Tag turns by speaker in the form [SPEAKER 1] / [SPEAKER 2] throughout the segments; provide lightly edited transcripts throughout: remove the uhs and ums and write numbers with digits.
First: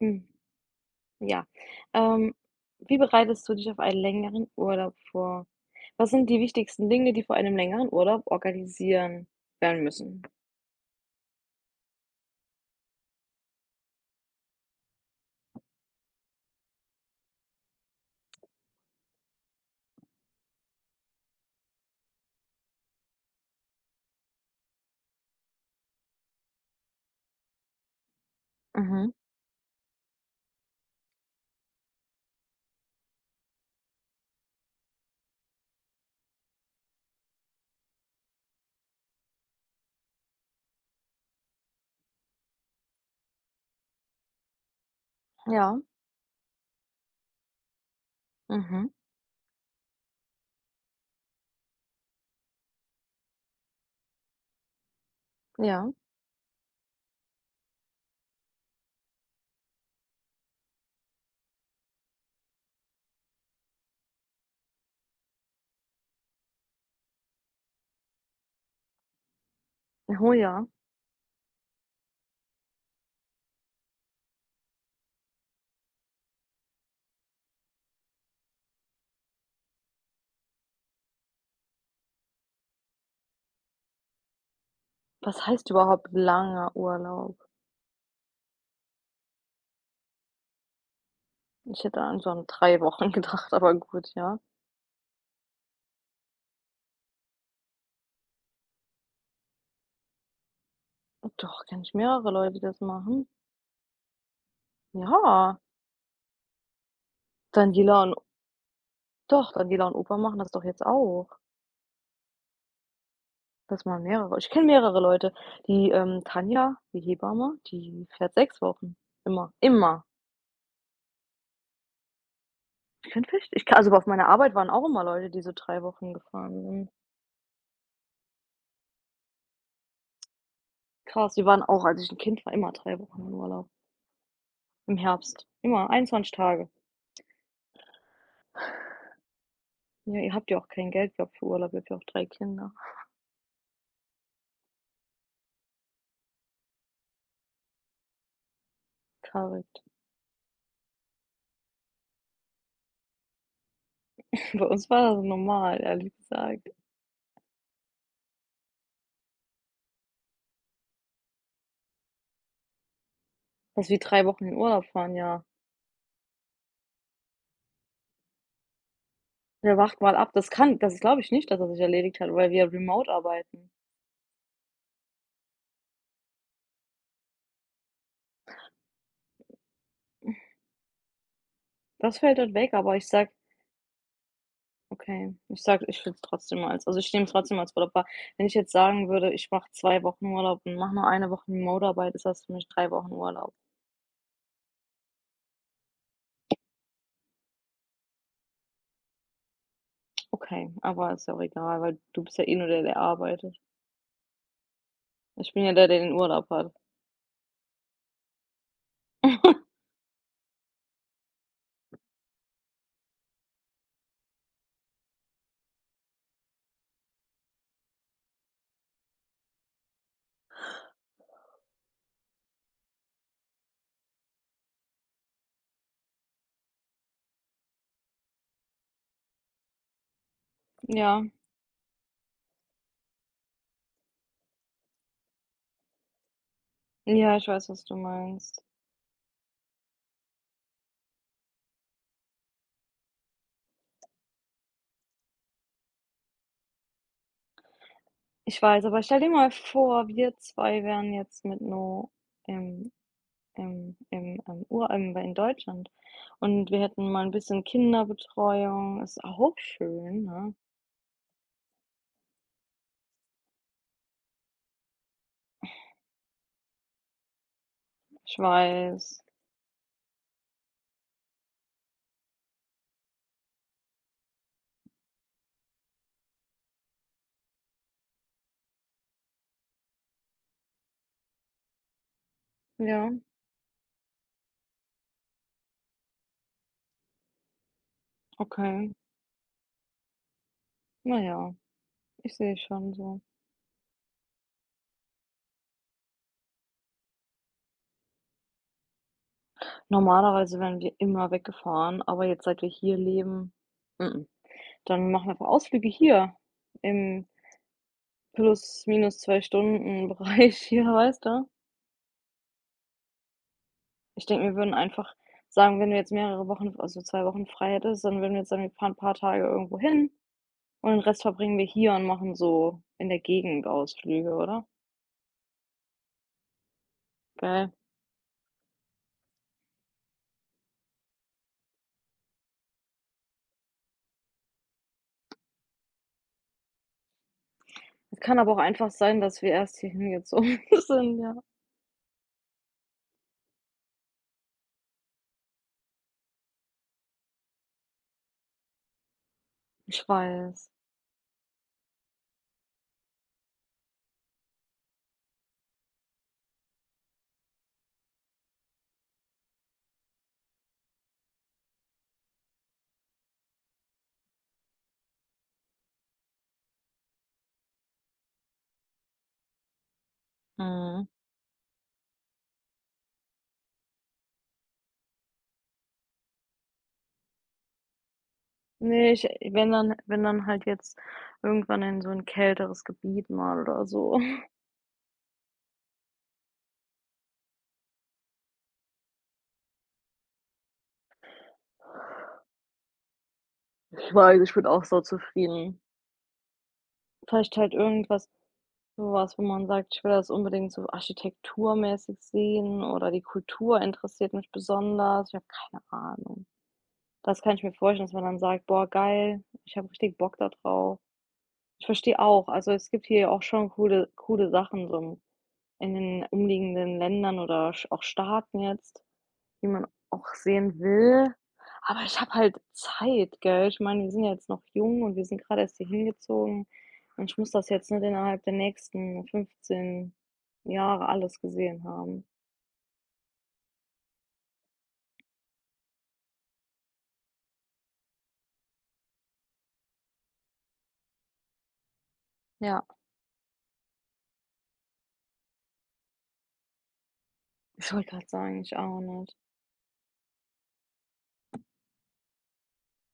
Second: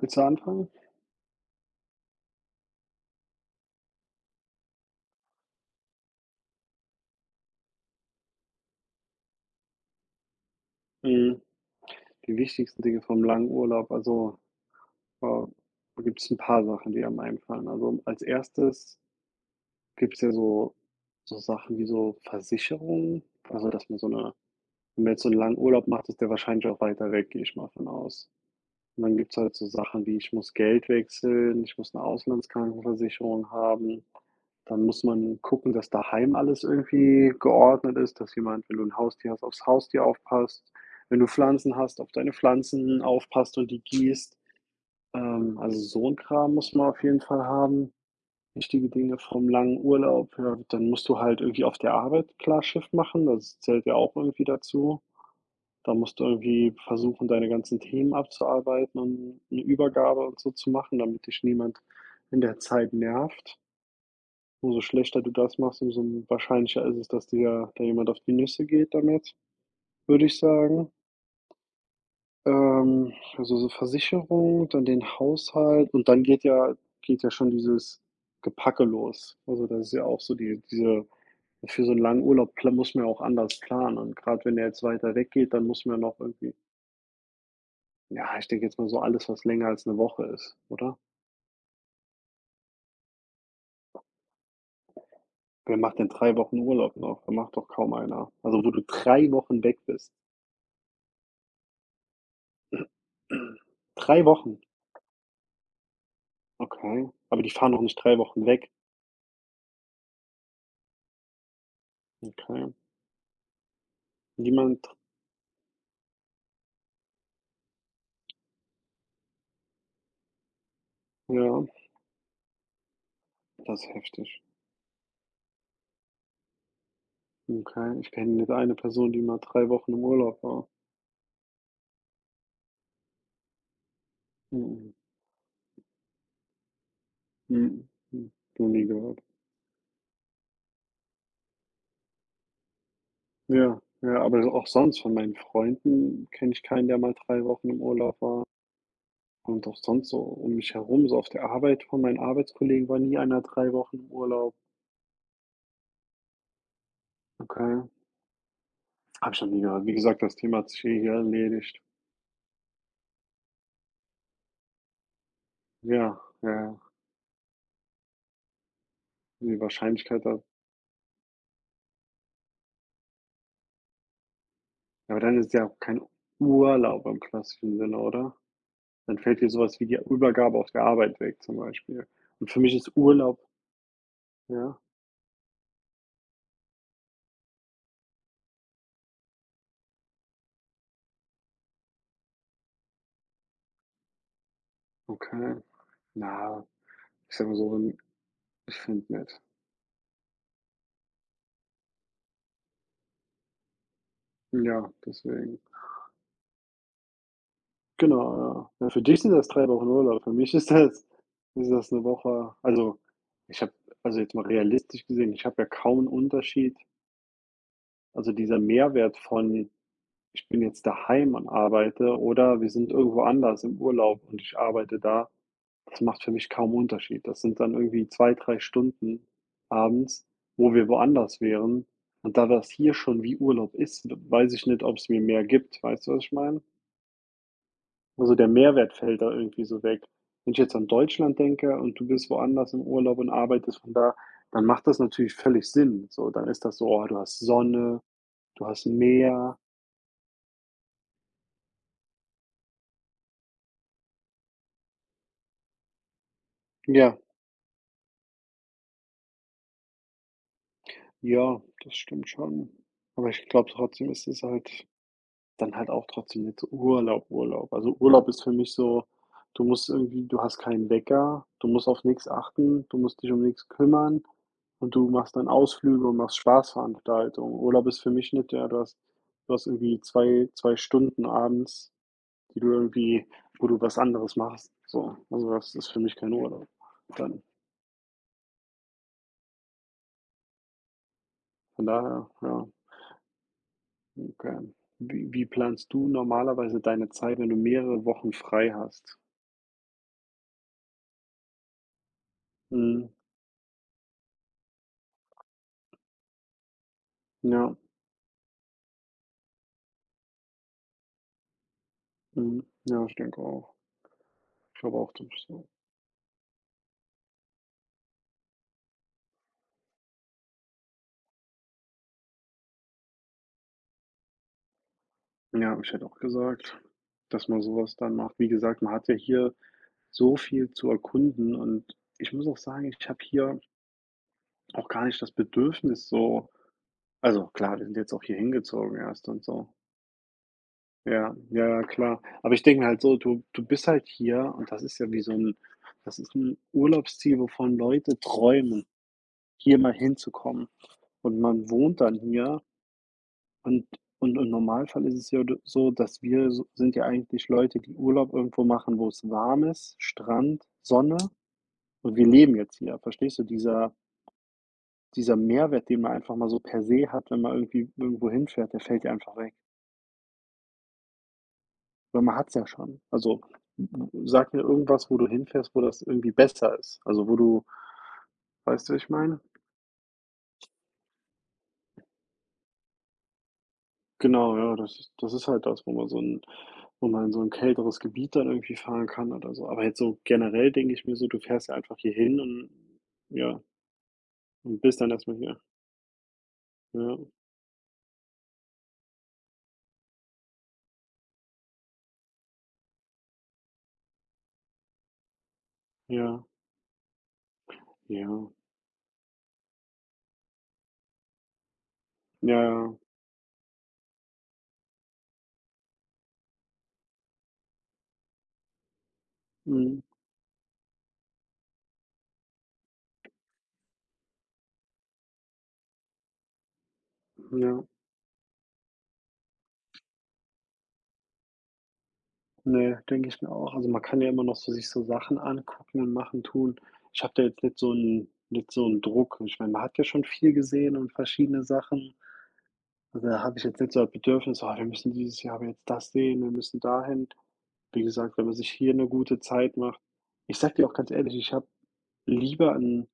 [SPEAKER 1] Willst du
[SPEAKER 2] Hm,
[SPEAKER 1] anfangen?
[SPEAKER 2] ja. Ähm, Wie bereitest du dich auf einen längeren Urlaub vor? Was sind die wichtigsten Dinge, die vor einem längeren Urlaub organisieren werden müssen?
[SPEAKER 1] Hm, Die wichtigsten Dinge vom langen Urlaub, also, äh, da gibt's 'n paar Sachen, die einem einfallen. Also, als Erstes gibt es ja so Sachen wie so Versicherungen, also, dass man so eine, wenn man jetzt so einen langen Urlaub macht, ist der wahrscheinlich auch weiter weg, gehe ich mal von aus. Und
[SPEAKER 2] Mhm,
[SPEAKER 1] dann gibt's halt so Sachen wie: Ich muss Geld wechseln, ich muss eine Auslandskrankenversicherung haben. Dann muss man gucken, dass daheim alles irgendwie geordnet ist, dass jemand, wenn du ein Haustier hast, aufs Haustier aufpasst, wenn du Pflanzen hast, auf deine Pflanzen aufpasst und die gießt.
[SPEAKER 2] ja,
[SPEAKER 1] Also, so ein Kram muss man auf jeden Fall haben.
[SPEAKER 2] mhm,
[SPEAKER 1] Wichtige Dinge vom langen Urlaub, ja, dann musst du halt irgendwie auf der Arbeit klar Schiff machen, das zählt ja auch irgendwie dazu.
[SPEAKER 2] ja.
[SPEAKER 1] Da musst du irgendwie versuchen, deine ganzen Themen abzuarbeiten und eine Übergabe und so zu machen, damit dich niemand in der Zeit nervt. Umso schlechter du das machst, umso wahrscheinlicher ist es, dass dir da jemand auf die Nüsse geht damit, würde
[SPEAKER 2] Oh
[SPEAKER 1] ich
[SPEAKER 2] ja.
[SPEAKER 1] sagen. Also, so Versicherung, dann den Haushalt und dann geht ja schon dieses Gepacke los. Also, das ist ja auch so die diese für so einen langen Urlaub pla muss man ja auch anders planen, und gerade wenn er jetzt weiter
[SPEAKER 2] Was
[SPEAKER 1] weggeht, dann
[SPEAKER 2] heißt
[SPEAKER 1] muss man ja
[SPEAKER 2] überhaupt
[SPEAKER 1] noch irgendwie.
[SPEAKER 2] langer Urlaub?
[SPEAKER 1] Ja, ich denke jetzt mal so alles, was länger als 'ne Woche ist, oder?
[SPEAKER 2] Ich hätte an so an 3 Wochen gedacht, aber gut, ja.
[SPEAKER 1] Wer macht denn 3 Wochen Urlaub noch? Da macht doch kaum einer. Also, wo du 3 Wochen weg bist.
[SPEAKER 2] Doch, kenne ich mehrere Leute, die das machen.
[SPEAKER 1] 3 Wochen?
[SPEAKER 2] Ja,
[SPEAKER 1] Okay. Aber die fahren doch nicht
[SPEAKER 2] Daniela und
[SPEAKER 1] 3 Wochen weg.
[SPEAKER 2] doch, Daniela und Opa machen das doch jetzt auch.
[SPEAKER 1] Okay.
[SPEAKER 2] Das machen mehrere. Ich kenne
[SPEAKER 1] Niemand.
[SPEAKER 2] mehrere Leute. Die, Tanja, die Hebamme, die fährt 6 Wochen. Immer, immer.
[SPEAKER 1] Ja,
[SPEAKER 2] Ich kenne vielleicht ich ka
[SPEAKER 1] das
[SPEAKER 2] also
[SPEAKER 1] ist
[SPEAKER 2] auf meiner
[SPEAKER 1] heftig.
[SPEAKER 2] Arbeit waren auch immer Leute, die so 3 Wochen gefahren sind.
[SPEAKER 1] Okay, ich kenne nicht eine Person, die mal 3 Wochen im Urlaub war.
[SPEAKER 2] Krass, die waren auch, als ich ein Kind war, immer 3 Wochen im Urlaub.
[SPEAKER 1] Mm-mm.
[SPEAKER 2] Im Herbst. Immer 21 Tage.
[SPEAKER 1] mm Noch nie gehört.
[SPEAKER 2] Ja, ihr habt ja auch kein Geld gehabt für Urlaub, ihr habt ja auch drei Kinder.
[SPEAKER 1] Ja, ja, aber auch sonst von meinen Freunden kenne ich keinen, der mal 3 Wochen im Urlaub war. Und auch
[SPEAKER 2] Verrückt.
[SPEAKER 1] sonst so um mich herum, so auf der Arbeit von meinen Arbeitskollegen war nie einer 3 Wochen im Urlaub.
[SPEAKER 2] Bei uns war das normal, ehrlich gesagt,
[SPEAKER 1] Okay, habe ich noch nie gehört. Wie gesagt, das Thema hat sich eh hier erledigt.
[SPEAKER 2] dass wir 3 Wochen in Urlaub fahren, ja.
[SPEAKER 1] Ja, ja, ja. Die
[SPEAKER 2] Ja, wacht mal
[SPEAKER 1] Wahrscheinlichkeit
[SPEAKER 2] ab,
[SPEAKER 1] da.
[SPEAKER 2] das glaube ich nicht, dass er sich erledigt hat, weil wir remote arbeiten.
[SPEAKER 1] Ja, aber dann ist ja auch kein Urlaub im klassischen Sinne, oder? Dann fällt dir sowas wie die Übergabe auf der Arbeit weg zum Beispiel.
[SPEAKER 2] Das fällt
[SPEAKER 1] Und
[SPEAKER 2] halt
[SPEAKER 1] für
[SPEAKER 2] weg,
[SPEAKER 1] mich
[SPEAKER 2] aber
[SPEAKER 1] ist
[SPEAKER 2] ich sag
[SPEAKER 1] Urlaub, ja,
[SPEAKER 2] okay, ich sag ich würde es trotzdem also, ich nehme es trotzdem als Urlaub wahr. Wenn ich jetzt sagen würde, ich mache 2 Wochen Urlaub und mache nur eine Woche Remote-Arbeit, ist das für mich 3 Wochen Urlaub.
[SPEAKER 1] okay. Na, ich sage mal so, ich finde nicht.
[SPEAKER 2] Okay, aber ist ja auch egal, weil du bist ja eh nur der, der arbeitet.
[SPEAKER 1] Ja,
[SPEAKER 2] Ich
[SPEAKER 1] deswegen.
[SPEAKER 2] bin ja der, der den Urlaub hat.
[SPEAKER 1] Genau, ja. Ja, für dich sind das 3 Wochen Urlaub. Für mich ist das eine Woche, also, ich habe, also, jetzt mal realistisch gesehen, ich habe ja kaum einen Unterschied. Also, dieser Mehrwert von: „Ich bin jetzt daheim und arbeite" oder „wir sind irgendwo anders im Urlaub und ich arbeite da", das macht für mich kaum Unterschied. Das sind dann irgendwie 2 3 Stunden abends, wo wir
[SPEAKER 2] Ja.
[SPEAKER 1] woanders wären. Und da das hier schon wie Urlaub ist, weiß ich nicht, ob es mir mehr gibt. Weißt du, was ich meine?
[SPEAKER 2] Ja, ich weiß, was du
[SPEAKER 1] Also, der
[SPEAKER 2] meinst.
[SPEAKER 1] Mehrwert fällt da irgendwie so weg. Wenn ich jetzt an Deutschland denke und du bist woanders im Urlaub und arbeitest von da, dann macht das natürlich völlig Sinn. So, dann ist das so: „Oh, du hast Sonne,
[SPEAKER 2] Ich
[SPEAKER 1] du
[SPEAKER 2] weiß,
[SPEAKER 1] hast
[SPEAKER 2] aber stell dir mal
[SPEAKER 1] Meer."
[SPEAKER 2] vor, wir 2 wären jetzt mit „No" im im im im Ur in Deutschland und wir hätten
[SPEAKER 1] Ja,
[SPEAKER 2] mal ein bisschen Kinderbetreuung, ist auch schön, ne?
[SPEAKER 1] ja, das stimmt schon. Aber ich glaube trotzdem, ist es halt. Dann halt auch trotzdem jetzt Urlaub, Urlaub. Also, Urlaub
[SPEAKER 2] Ich
[SPEAKER 1] ist für mich so,
[SPEAKER 2] weiß.
[SPEAKER 1] du musst irgendwie, du hast keinen Wecker, du musst auf nichts achten, du musst dich um nichts kümmern und du machst dann Ausflüge und machst Spaßveranstaltungen. Urlaub ist für mich nicht, ja, du hast irgendwie zwei Stunden abends, die du
[SPEAKER 2] Ja,
[SPEAKER 1] irgendwie, wo du was anderes machst, so. Also, das ist für mich kein Urlaub dann.
[SPEAKER 2] okay. Na ja,
[SPEAKER 1] Von daher,
[SPEAKER 2] ich sehe
[SPEAKER 1] ja,
[SPEAKER 2] schon so.
[SPEAKER 1] okay. Wie planst du normalerweise deine Zeit, wenn du mehrere Wochen frei hast?
[SPEAKER 2] Normalerweise wären wir immer weggefahren, aber jetzt, seit wir hier
[SPEAKER 1] Mhm,
[SPEAKER 2] leben, mm-mm. Dann machen wir einfach Ausflüge hier im
[SPEAKER 1] ja.
[SPEAKER 2] plus minus 2 Stunden Bereich hier, weißt du?
[SPEAKER 1] Mhm. Ja, ich denke auch.
[SPEAKER 2] Ich denke, wir würden
[SPEAKER 1] Ich glaube auch,
[SPEAKER 2] einfach
[SPEAKER 1] das ist so.
[SPEAKER 2] sagen, wenn du jetzt mehrere Wochen, also 2 Wochen frei hättest, dann würden wir jetzt sagen, wir fahren 'n paar Tage irgendwo hin und den Rest verbringen wir hier und machen so in der Gegend Ausflüge, oder?
[SPEAKER 1] Ja, ich hätte auch gesagt, dass man
[SPEAKER 2] Geil.
[SPEAKER 1] sowas dann macht. Wie gesagt, man hat ja hier so viel zu erkunden, und ich muss auch sagen, ich habe hier auch gar nicht das Bedürfnis so, also klar, wir sind jetzt
[SPEAKER 2] Es
[SPEAKER 1] auch hier
[SPEAKER 2] kann aber auch einfach
[SPEAKER 1] hingezogen
[SPEAKER 2] sein,
[SPEAKER 1] erst
[SPEAKER 2] dass
[SPEAKER 1] und
[SPEAKER 2] wir
[SPEAKER 1] so.
[SPEAKER 2] erst hierhin gezogen sind, ja.
[SPEAKER 1] Ja, ja, ja, klar. Aber ich denke mir halt so, du bist halt hier, und das ist ja wie so ein, das ist ein Urlaubsziel, wovon Leute träumen, hier mal
[SPEAKER 2] Ich
[SPEAKER 1] hinzukommen
[SPEAKER 2] weiß.
[SPEAKER 1] und man wohnt dann hier. Und und im Normalfall ist es ja d so, dass wir so, sind ja eigentlich Leute, die Urlaub irgendwo machen, wo es warm ist, Strand, Sonne, und wir leben jetzt hier. Verstehst du? Dieser Mehrwert, den man einfach mal so per se hat, wenn man irgendwie irgendwo hinfährt, der fällt ja einfach weg,
[SPEAKER 2] Mhm.
[SPEAKER 1] weil man hat es ja schon. Also, sag mir irgendwas, wo du hinfährst, wo das irgendwie besser ist. Also, wo du, weißt du, wie ich
[SPEAKER 2] Ne, ich
[SPEAKER 1] meine?
[SPEAKER 2] wenn dann halt jetzt irgendwann in so ein kälteres Gebiet mal oder so.
[SPEAKER 1] Genau, ja, das ist halt das, wo man in so ein kälteres Gebiet dann irgendwie fahren kann oder so. Aber jetzt so generell denke ich mir so, du fährst ja einfach hier hin und, ja,
[SPEAKER 2] Ich weiß, ich bin
[SPEAKER 1] und
[SPEAKER 2] auch
[SPEAKER 1] bist
[SPEAKER 2] so
[SPEAKER 1] dann erstmal hier.
[SPEAKER 2] zufrieden.
[SPEAKER 1] Ja,
[SPEAKER 2] Vielleicht halt irgendwas so was, wo man sagt: „Ich will das unbedingt so architekturmäßig sehen" oder „die Kultur interessiert mich besonders." Ich habe keine
[SPEAKER 1] ja,
[SPEAKER 2] Ahnung. Das kann ich mir vorstellen, dass man
[SPEAKER 1] ja,
[SPEAKER 2] dann sagt: „Boah, geil, ich habe richtig Bock da drauf." Ich verstehe auch,
[SPEAKER 1] ja,
[SPEAKER 2] also, es
[SPEAKER 1] ja.
[SPEAKER 2] gibt hier auch schon coole Sachen so im in den umliegenden Ländern oder sch auch Staaten jetzt, die man
[SPEAKER 1] Mhm,
[SPEAKER 2] auch sehen will. Aber ich habe halt Zeit, gell? Ich meine, wir sind ja jetzt noch jung und wir sind gerade erst hier hingezogen und ich muss das
[SPEAKER 1] ja.
[SPEAKER 2] jetzt nicht innerhalb der nächsten 15 Jahre alles gesehen haben.
[SPEAKER 1] Ne, denke ich mir auch. Also, man kann ja immer noch so sich so Sachen angucken und machen, tun. Ich habe da jetzt nicht so 'n nicht so einen Druck. Ich meine, man hat ja schon viel gesehen und verschiedene Sachen.
[SPEAKER 2] Ja,
[SPEAKER 1] Also, da habe ich jetzt nicht so ein Bedürfnis: „Ah, wir müssen dieses Jahr aber jetzt das sehen, wir müssen dahin."
[SPEAKER 2] ich
[SPEAKER 1] Wie
[SPEAKER 2] wollte grad
[SPEAKER 1] gesagt, wenn man
[SPEAKER 2] sagen,
[SPEAKER 1] sich
[SPEAKER 2] ich
[SPEAKER 1] hier
[SPEAKER 2] auch
[SPEAKER 1] eine
[SPEAKER 2] nicht.
[SPEAKER 1] gute Zeit macht, ich sage dir auch ganz ehrlich, ich habe lieber ein,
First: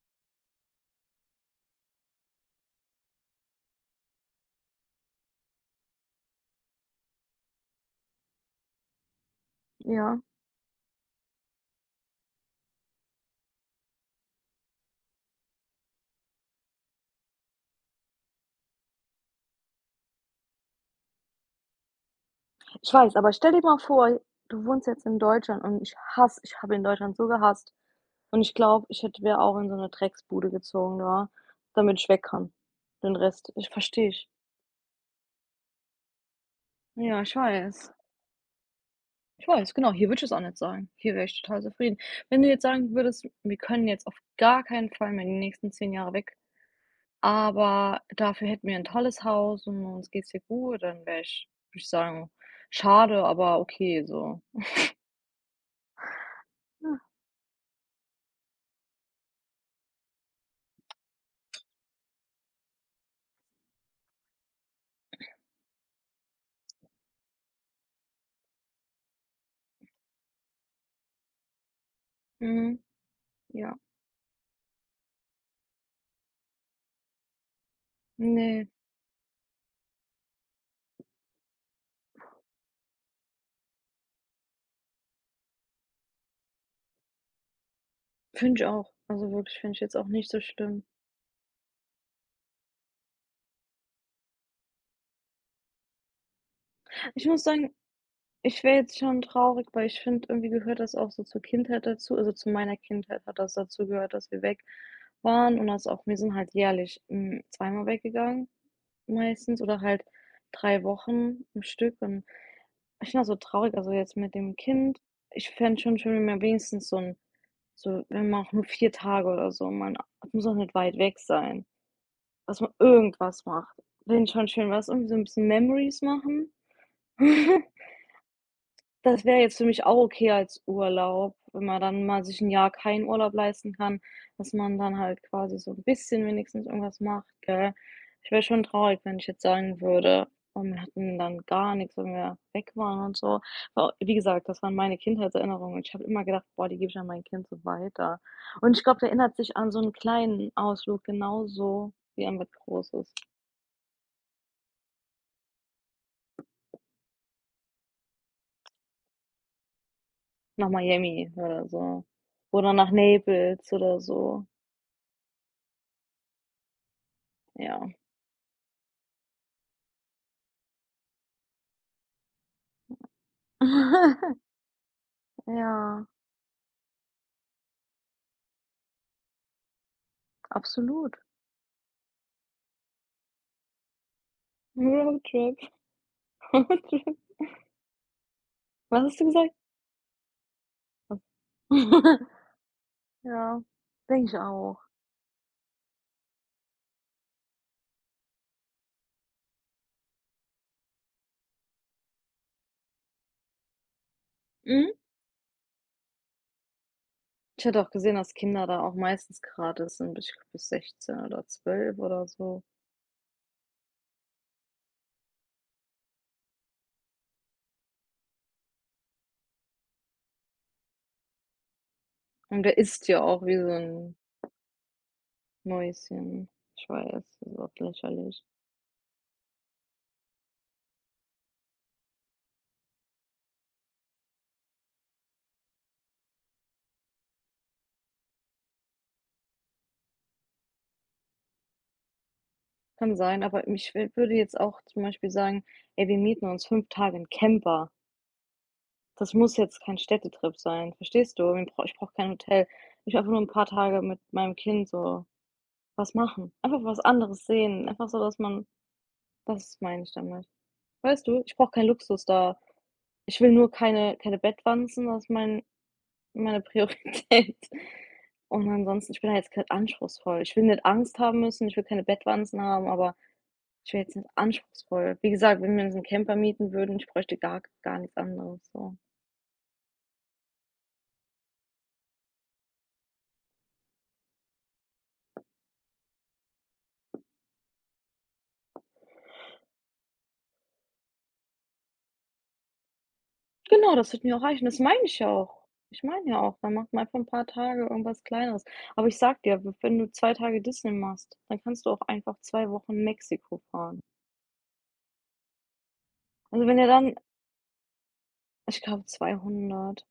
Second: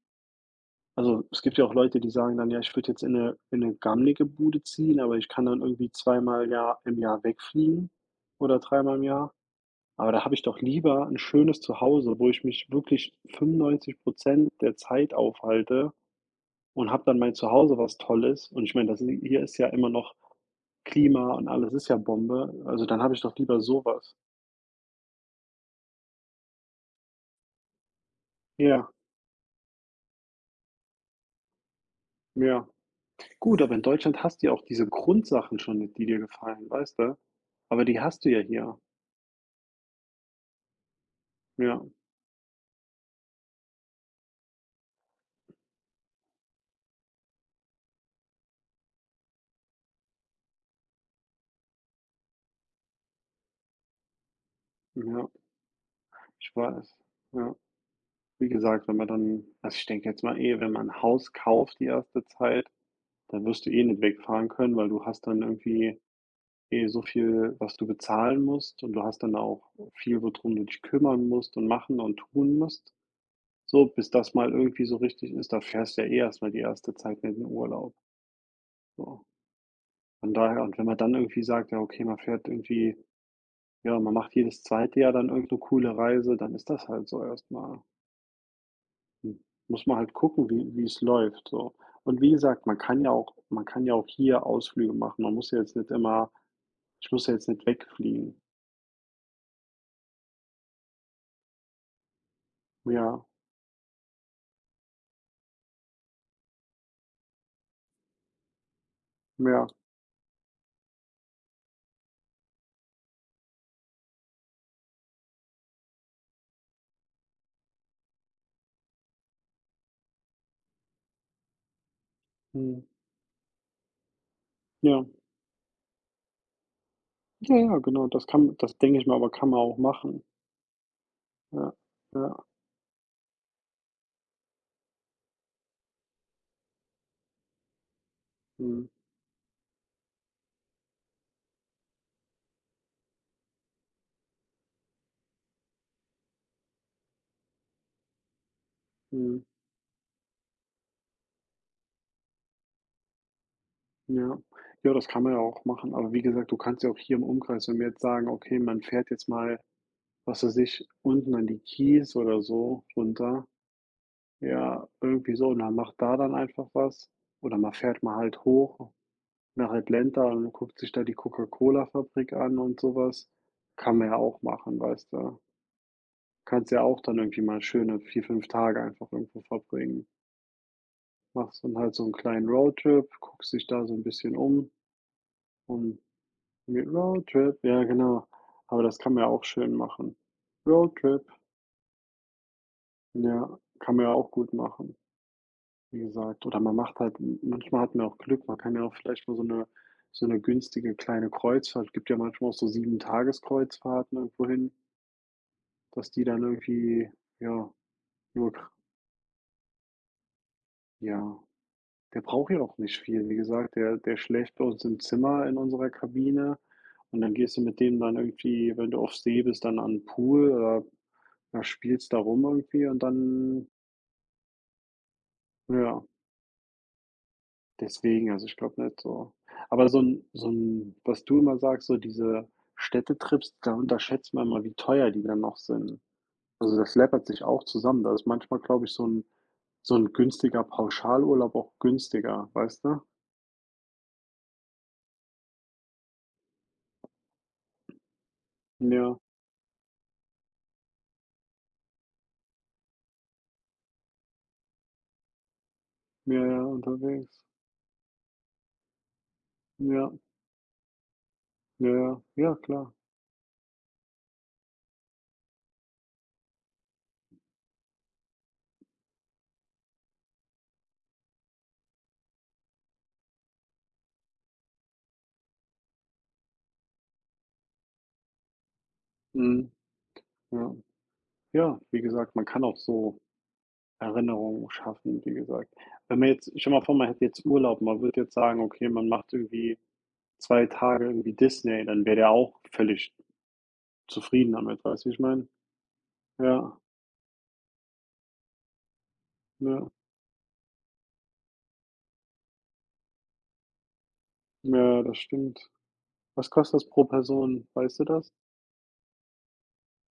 [SPEAKER 1] also, es gibt ja auch Leute, die sagen dann: „Ja, ich würde jetzt in eine gammelige Bude ziehen, aber ich kann dann irgendwie zweimal Jahr im Jahr wegfliegen oder dreimal im Jahr." Aber
[SPEAKER 2] Ja,
[SPEAKER 1] da habe ich doch lieber ein schönes Zuhause, wo ich mich wirklich 95 der Zeit aufhalte und habe dann mein Zuhause, was toll ist. Und ich meine, das hier ist ja immer noch Klima und alles ist ja Bombe. Also,
[SPEAKER 2] ich
[SPEAKER 1] dann habe
[SPEAKER 2] weiß,
[SPEAKER 1] ich
[SPEAKER 2] aber
[SPEAKER 1] doch
[SPEAKER 2] stell
[SPEAKER 1] lieber
[SPEAKER 2] dir mal
[SPEAKER 1] sowas.
[SPEAKER 2] vor, du wohnst jetzt in Deutschland und ich habe in Deutschland so gehasst und ich glaube,
[SPEAKER 1] Ja,
[SPEAKER 2] ich hätte wäre auch in so eine Drecksbude gezogen, ja, damit ich weg kann,
[SPEAKER 1] ja.
[SPEAKER 2] den Rest.
[SPEAKER 1] Gut,
[SPEAKER 2] Ich
[SPEAKER 1] aber in
[SPEAKER 2] verstehe
[SPEAKER 1] Deutschland
[SPEAKER 2] ich.
[SPEAKER 1] hast du ja auch diese Grundsachen schon, die dir gefallen, weißt du?
[SPEAKER 2] Ja, ich
[SPEAKER 1] Aber
[SPEAKER 2] weiß.
[SPEAKER 1] die hast du ja hier.
[SPEAKER 2] Ich weiß, genau, hier würde ich es auch nicht sagen. Hier wäre ich total
[SPEAKER 1] Ja,
[SPEAKER 2] zufrieden. Wenn du jetzt sagen würdest: „Wir können jetzt auf gar keinen Fall mehr die nächsten 10 Jahre weg, aber dafür hätten wir ein tolles Haus und uns geht's hier gut", dann wäre ich würde ich sagen: „Schade, aber okay so."
[SPEAKER 1] ja, ich weiß.
[SPEAKER 2] Ja.
[SPEAKER 1] Ja. Wie gesagt, wenn man dann, also, ich denke jetzt mal eh, wenn man 'n Haus kauft, die erste Zeit, dann wirst du eh nicht wegfahren können, weil du hast dann irgendwie eh so viel, was du bezahlen musst, und du hast dann auch viel, worum du dich kümmern musst und machen und tun
[SPEAKER 2] Mhm,
[SPEAKER 1] musst.
[SPEAKER 2] ja.
[SPEAKER 1] So, bis das mal irgendwie so richtig ist, da fährst du ja eh erstmal die erste Zeit in den Urlaub,
[SPEAKER 2] Ne,
[SPEAKER 1] so. Von daher, und wenn man dann irgendwie sagt, ja, okay, man fährt irgendwie, ja, man macht jedes zweite Jahr dann irgend 'ne coole Reise, dann ist das halt so erstmal.
[SPEAKER 2] finde ich auch. Also,
[SPEAKER 1] Hm,
[SPEAKER 2] wirklich, finde ich
[SPEAKER 1] Muss
[SPEAKER 2] jetzt
[SPEAKER 1] man
[SPEAKER 2] auch
[SPEAKER 1] halt
[SPEAKER 2] nicht so
[SPEAKER 1] gucken, wie
[SPEAKER 2] schlimm.
[SPEAKER 1] wie es läuft, so. Und wie gesagt, man kann ja auch hier Ausflüge machen. Man muss ja jetzt nicht immer, ich
[SPEAKER 2] Ich
[SPEAKER 1] muss ja
[SPEAKER 2] muss
[SPEAKER 1] jetzt nicht
[SPEAKER 2] sagen,
[SPEAKER 1] wegfliegen.
[SPEAKER 2] ich wäre jetzt schon traurig, weil ich finde, irgendwie gehört das auch so zur Kindheit dazu. Also, zu meiner Kindheit
[SPEAKER 1] Ja,
[SPEAKER 2] hat das dazu gehört, dass wir weg waren und das auch wir sind halt jährlich, zweimal weggegangen meistens
[SPEAKER 1] ja,
[SPEAKER 2] oder halt 3 Wochen im Stück, und ich finde das so traurig, also, jetzt mit dem Kind. Ich fände schon schön, wenn man wenigstens so 'n so, wenn man auch nur 4 Tage oder so, man muss auch nicht weit weg sein, dass man
[SPEAKER 1] mhm,
[SPEAKER 2] irgendwas macht. Finde ich schon schön, was
[SPEAKER 1] ja.
[SPEAKER 2] irgendwie so ein bisschen Memories machen.
[SPEAKER 1] Ja, ja, genau, das kann, das denke ich mal,
[SPEAKER 2] Das
[SPEAKER 1] aber
[SPEAKER 2] wäre
[SPEAKER 1] kann
[SPEAKER 2] jetzt
[SPEAKER 1] man
[SPEAKER 2] für
[SPEAKER 1] auch
[SPEAKER 2] mich auch
[SPEAKER 1] machen.
[SPEAKER 2] okay als Urlaub, wenn
[SPEAKER 1] Ja,
[SPEAKER 2] man dann mal
[SPEAKER 1] ja,
[SPEAKER 2] sich ein Jahr keinen Urlaub leisten kann, dass man dann halt quasi so ein bisschen wenigstens irgendwas macht, gell? Ich wäre schon
[SPEAKER 1] mhm,
[SPEAKER 2] traurig, wenn ich jetzt sagen würde: „Oh, wir hatten dann gar nichts, wenn wir weg waren und so." Aber wie gesagt, das waren meine Kindheitserinnerungen. Ich habe immer gedacht: „Boah, die gebe ich an mein Kind so weiter." Und ich glaube, der erinnert
[SPEAKER 1] mhm.
[SPEAKER 2] sich an so einen kleinen Ausflug genauso wie an was Großes.
[SPEAKER 1] Ja. Ja, das kann man ja auch machen. Aber wie gesagt, du kannst ja auch hier im Umkreis, wenn wir jetzt sagen, okay, man fährt jetzt mal, was weiß
[SPEAKER 2] Nach
[SPEAKER 1] ich,
[SPEAKER 2] Miami
[SPEAKER 1] unten an die
[SPEAKER 2] oder so
[SPEAKER 1] Kies oder
[SPEAKER 2] oder
[SPEAKER 1] so
[SPEAKER 2] nach
[SPEAKER 1] runter.
[SPEAKER 2] Naples oder so,
[SPEAKER 1] Ja, irgendwie so. Und dann macht da dann einfach was. Oder man
[SPEAKER 2] ja.
[SPEAKER 1] fährt mal halt hoch nach Atlanta und guckt sich da die Coca-Cola-Fabrik an und sowas. Kann man ja auch machen, weißt du.
[SPEAKER 2] Ja,
[SPEAKER 1] Kannst ja auch dann irgendwie mal schöne 4, 5 Tage einfach irgendwo verbringen.
[SPEAKER 2] absolut.
[SPEAKER 1] Machst dann halt so einen kleinen Roadtrip, guckst dich da so ein bisschen um
[SPEAKER 2] Roadtrip,
[SPEAKER 1] und mit
[SPEAKER 2] Roadtrip.
[SPEAKER 1] Roadtrip, ja, genau. Aber das
[SPEAKER 2] Was
[SPEAKER 1] kann
[SPEAKER 2] hast
[SPEAKER 1] man
[SPEAKER 2] du
[SPEAKER 1] ja auch
[SPEAKER 2] gesagt?
[SPEAKER 1] schön machen. Roadtrip, ja,
[SPEAKER 2] Ja,
[SPEAKER 1] kann man ja
[SPEAKER 2] denke
[SPEAKER 1] auch
[SPEAKER 2] ich
[SPEAKER 1] gut
[SPEAKER 2] auch.
[SPEAKER 1] machen, wie gesagt. Oder man macht halt, manchmal hat man auch Glück, man kann ja auch vielleicht mal so eine günstige kleine Kreuzfahrt, gibt ja manchmal auch so Sieben-Tages-Kreuzfahrten irgendwohin,
[SPEAKER 2] Mhm.
[SPEAKER 1] dass die dann irgendwie,
[SPEAKER 2] Ich
[SPEAKER 1] ja,
[SPEAKER 2] hatte auch gesehen, dass
[SPEAKER 1] nur
[SPEAKER 2] Kinder
[SPEAKER 1] k
[SPEAKER 2] da auch meistens gratis sind, bis, ich glaube, bis 16
[SPEAKER 1] ja,
[SPEAKER 2] oder 12
[SPEAKER 1] der
[SPEAKER 2] oder
[SPEAKER 1] braucht ja
[SPEAKER 2] so.
[SPEAKER 1] auch nicht viel. Wie gesagt, der schläft bei uns im Zimmer, in unserer Kabine, und dann gehst du mit dem dann irgendwie, wenn du auf See bist, dann an den Pool oder da spielst da rum
[SPEAKER 2] Und der
[SPEAKER 1] irgendwie, und
[SPEAKER 2] isst ja auch wie
[SPEAKER 1] dann,
[SPEAKER 2] so ein
[SPEAKER 1] ja,
[SPEAKER 2] Mäuschen. Ich weiß, das ist auch
[SPEAKER 1] deswegen,
[SPEAKER 2] lächerlich.
[SPEAKER 1] also ich glaube nicht so. Aber so ein was du immer sagst, so diese Städtetrips, da unterschätzt man immer, wie teuer die dann noch sind. Also, das läppert sich auch zusammen. Da ist manchmal, glaube ich, so ein günstiger Pauschalurlaub auch günstiger, weißt du?
[SPEAKER 2] Kann sein, aber ich würde jetzt auch zum Beispiel sagen: „Ey, wir mieten uns 5 Tage 'n Camper."
[SPEAKER 1] Ja,
[SPEAKER 2] Das muss jetzt kein Städtetrip sein, verstehst du? Wir brau Ich brauche kein Hotel. Ich will einfach nur ein paar Tage mit meinem Kind so was
[SPEAKER 1] ja,
[SPEAKER 2] machen.
[SPEAKER 1] ja,
[SPEAKER 2] Einfach was anderes
[SPEAKER 1] unterwegs.
[SPEAKER 2] sehen. Einfach so, dass man das meine
[SPEAKER 1] Ja,
[SPEAKER 2] ich damit. Weißt du, ich brauche keinen
[SPEAKER 1] ja, ja,
[SPEAKER 2] Luxus
[SPEAKER 1] ja,
[SPEAKER 2] da.
[SPEAKER 1] klar.
[SPEAKER 2] Ich will nur keine Bettwanzen, das ist meine Priorität. Und ansonsten, ich bin da jetzt gerade anspruchsvoll. Ich will nicht Angst haben müssen, ich will keine Bettwanzen haben, aber ich will jetzt nicht anspruchsvoll. Wie gesagt, wenn wir uns einen Camper mieten würden, ich bräuchte gar nichts anderes, so.
[SPEAKER 1] Mhm, ja. Ja, wie gesagt, man kann auch so Erinnerungen schaffen, wie gesagt. Wenn man jetzt, stell mal vor, man hätte jetzt Urlaub, man würde jetzt sagen, okay, man macht irgendwie 2 Tage irgendwie Disney, dann wäre der auch völlig
[SPEAKER 2] Genau, das wird mir auch
[SPEAKER 1] zufrieden
[SPEAKER 2] reichen. Das
[SPEAKER 1] damit,
[SPEAKER 2] meine
[SPEAKER 1] weißt du, wie
[SPEAKER 2] ich
[SPEAKER 1] ich
[SPEAKER 2] ja
[SPEAKER 1] meine?
[SPEAKER 2] auch. Ich meine ja auch, dann
[SPEAKER 1] Ja,
[SPEAKER 2] macht man einfach ein paar Tage irgendwas Kleineres. Aber ich sag dir, w
[SPEAKER 1] ja,
[SPEAKER 2] wenn du 2 Tage Disney machst, dann kannst du auch einfach 2 Wochen Mexiko fahren.
[SPEAKER 1] ja, das stimmt. Was
[SPEAKER 2] Also, wenn
[SPEAKER 1] kostet
[SPEAKER 2] ihr
[SPEAKER 1] das pro
[SPEAKER 2] dann
[SPEAKER 1] Person, weißt du das?
[SPEAKER 2] ich glaube 200.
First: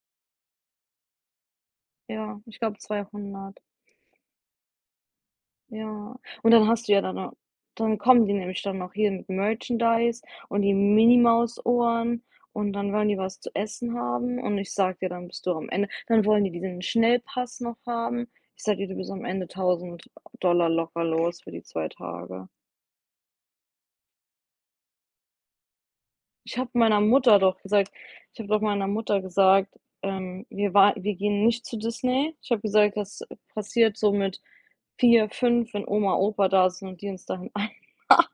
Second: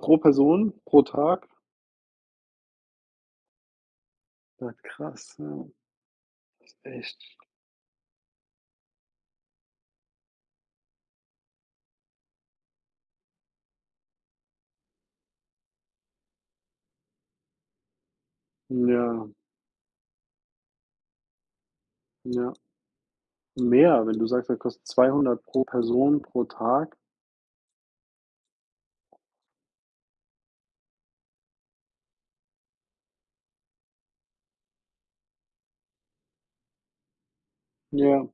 [SPEAKER 1] Pro Person, pro Tag?
[SPEAKER 2] Ja, ich glaube 200.
[SPEAKER 1] Ja, krass, ja.
[SPEAKER 2] Ja, und dann
[SPEAKER 1] Das ist
[SPEAKER 2] hast du ja dann noch,
[SPEAKER 1] echt,
[SPEAKER 2] dann kommen die nämlich dann noch hier mit Merchandise und die Minimaus-Ohren, und dann wollen die was zu essen haben und ich sag dir, dann bist du am Ende, dann wollen die diesen Schnellpass noch haben. Ich sag dir, du bist
[SPEAKER 1] ja,
[SPEAKER 2] am Ende 1000 Dollar locker los für die 2 Tage.
[SPEAKER 1] ja. Mehr, wenn du sagst, das kostet 200 pro Person pro
[SPEAKER 2] Ich habe
[SPEAKER 1] Tag.
[SPEAKER 2] meiner Mutter doch gesagt Ich habe doch meiner Mutter gesagt, wir gehen nicht zu Disney. Ich habe gesagt, das passiert so mit 4 fünf, wenn Oma, Opa da sind und die uns dahin ein.
[SPEAKER 1] Ja.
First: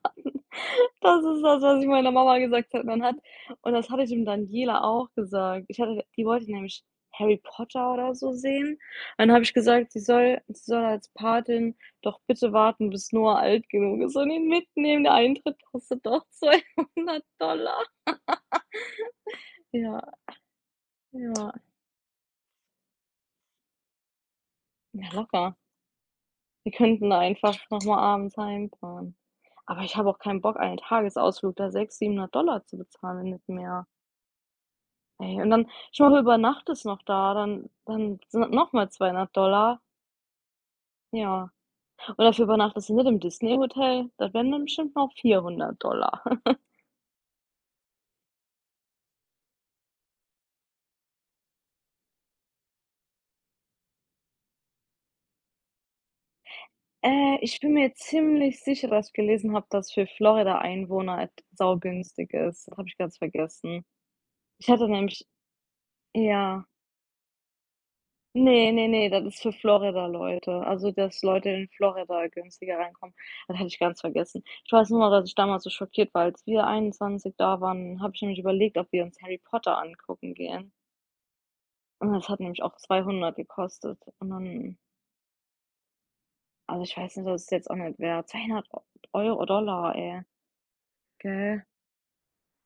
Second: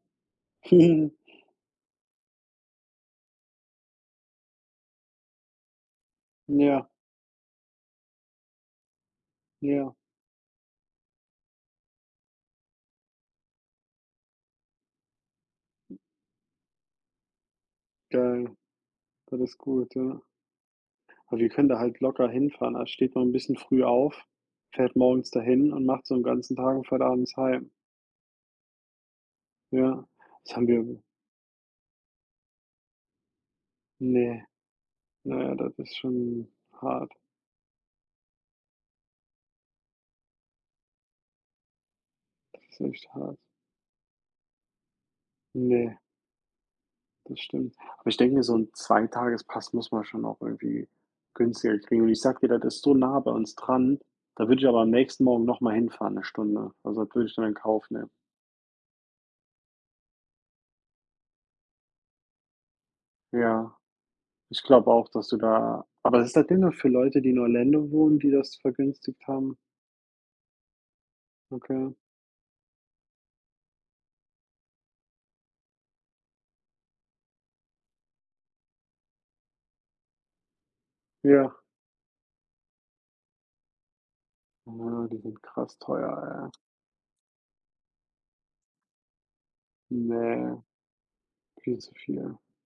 [SPEAKER 2] Das ist das, was ich meiner Mama gesagt habe. Man hat, und das hatte ich dem Daniela auch gesagt. Ich hatte Die wollte nämlich
[SPEAKER 1] Ja,
[SPEAKER 2] Harry Potter oder so sehen. Dann habe ich gesagt,
[SPEAKER 1] ja,
[SPEAKER 2] sie soll als Patin doch bitte warten, bis Noah alt genug ist und ihn mitnehmen. Der Eintritt kostet doch 200 Dollar.
[SPEAKER 1] geil. Das ist gut,
[SPEAKER 2] Ja,
[SPEAKER 1] ja. Aber wir
[SPEAKER 2] ja.
[SPEAKER 1] können da halt locker hinfahren. Da steht man ein bisschen früh auf, fährt
[SPEAKER 2] Ja,
[SPEAKER 1] morgens
[SPEAKER 2] locker.
[SPEAKER 1] dahin und macht so einen ganzen
[SPEAKER 2] Wir
[SPEAKER 1] Tag und fährt
[SPEAKER 2] könnten da
[SPEAKER 1] abends
[SPEAKER 2] einfach
[SPEAKER 1] heim.
[SPEAKER 2] noch mal abends heimfahren. Aber ich
[SPEAKER 1] Ja,
[SPEAKER 2] habe auch keinen
[SPEAKER 1] das
[SPEAKER 2] Bock,
[SPEAKER 1] haben
[SPEAKER 2] einen
[SPEAKER 1] wir,
[SPEAKER 2] Tagesausflug da 600, 700 Dollar zu bezahlen, wenn nicht mehr.
[SPEAKER 1] ne,
[SPEAKER 2] Ey, und
[SPEAKER 1] naja,
[SPEAKER 2] dann
[SPEAKER 1] das ist
[SPEAKER 2] stell dir mal vor, du
[SPEAKER 1] schon
[SPEAKER 2] übernachtest noch
[SPEAKER 1] hart.
[SPEAKER 2] da, dann sind das noch mal 200 Dollar. Ja. Und dafür
[SPEAKER 1] Das ist
[SPEAKER 2] übernachtest du nicht
[SPEAKER 1] echt
[SPEAKER 2] im
[SPEAKER 1] hart.
[SPEAKER 2] Disney-Hotel, da wären dann bestimmt noch 400.
[SPEAKER 1] Ne, das stimmt. Aber ich denke mir, so ein Zweitagespass muss man schon auch irgendwie günstiger kriegen. Und ich sag dir, das ist so nah bei uns dran, da würde ich aber am nächsten Morgen noch mal hinfahren, 1 Stunde. Also, das würde ich dann in
[SPEAKER 2] Ich bin
[SPEAKER 1] Kauf
[SPEAKER 2] mir
[SPEAKER 1] nehmen.
[SPEAKER 2] ziemlich sicher, dass ich gelesen habe, dass für Florida-Einwohner et saugünstig ist. Das habe ich ganz
[SPEAKER 1] Ja,
[SPEAKER 2] vergessen.
[SPEAKER 1] ich
[SPEAKER 2] Ich hatte
[SPEAKER 1] glaube auch,
[SPEAKER 2] nämlich,
[SPEAKER 1] dass du da, aber das ist halt
[SPEAKER 2] ja.
[SPEAKER 1] immer für Leute, die in Orlando wohnen, die das
[SPEAKER 2] Ne, ne, ne, das
[SPEAKER 1] vergünstigt
[SPEAKER 2] ist für
[SPEAKER 1] haben.
[SPEAKER 2] Florida-Leute. Also, dass Leute in
[SPEAKER 1] Okay,
[SPEAKER 2] Florida günstiger reinkommen. Das hatte ich ganz vergessen. Ich weiß nur noch, dass ich damals so schockiert war. Als wir 21 da waren, habe ich nämlich überlegt, ob wir uns Harry Potter angucken gehen.
[SPEAKER 1] ja.
[SPEAKER 2] Und das hat nämlich auch 200 gekostet. Und dann,
[SPEAKER 1] Ja, die sind krass teuer,
[SPEAKER 2] also, ich weiß nicht, das ist jetzt auch nicht wert. 200 Eu Euro Dollar,
[SPEAKER 1] ey.
[SPEAKER 2] ey,
[SPEAKER 1] Ne,
[SPEAKER 2] gell?
[SPEAKER 1] viel zu viel.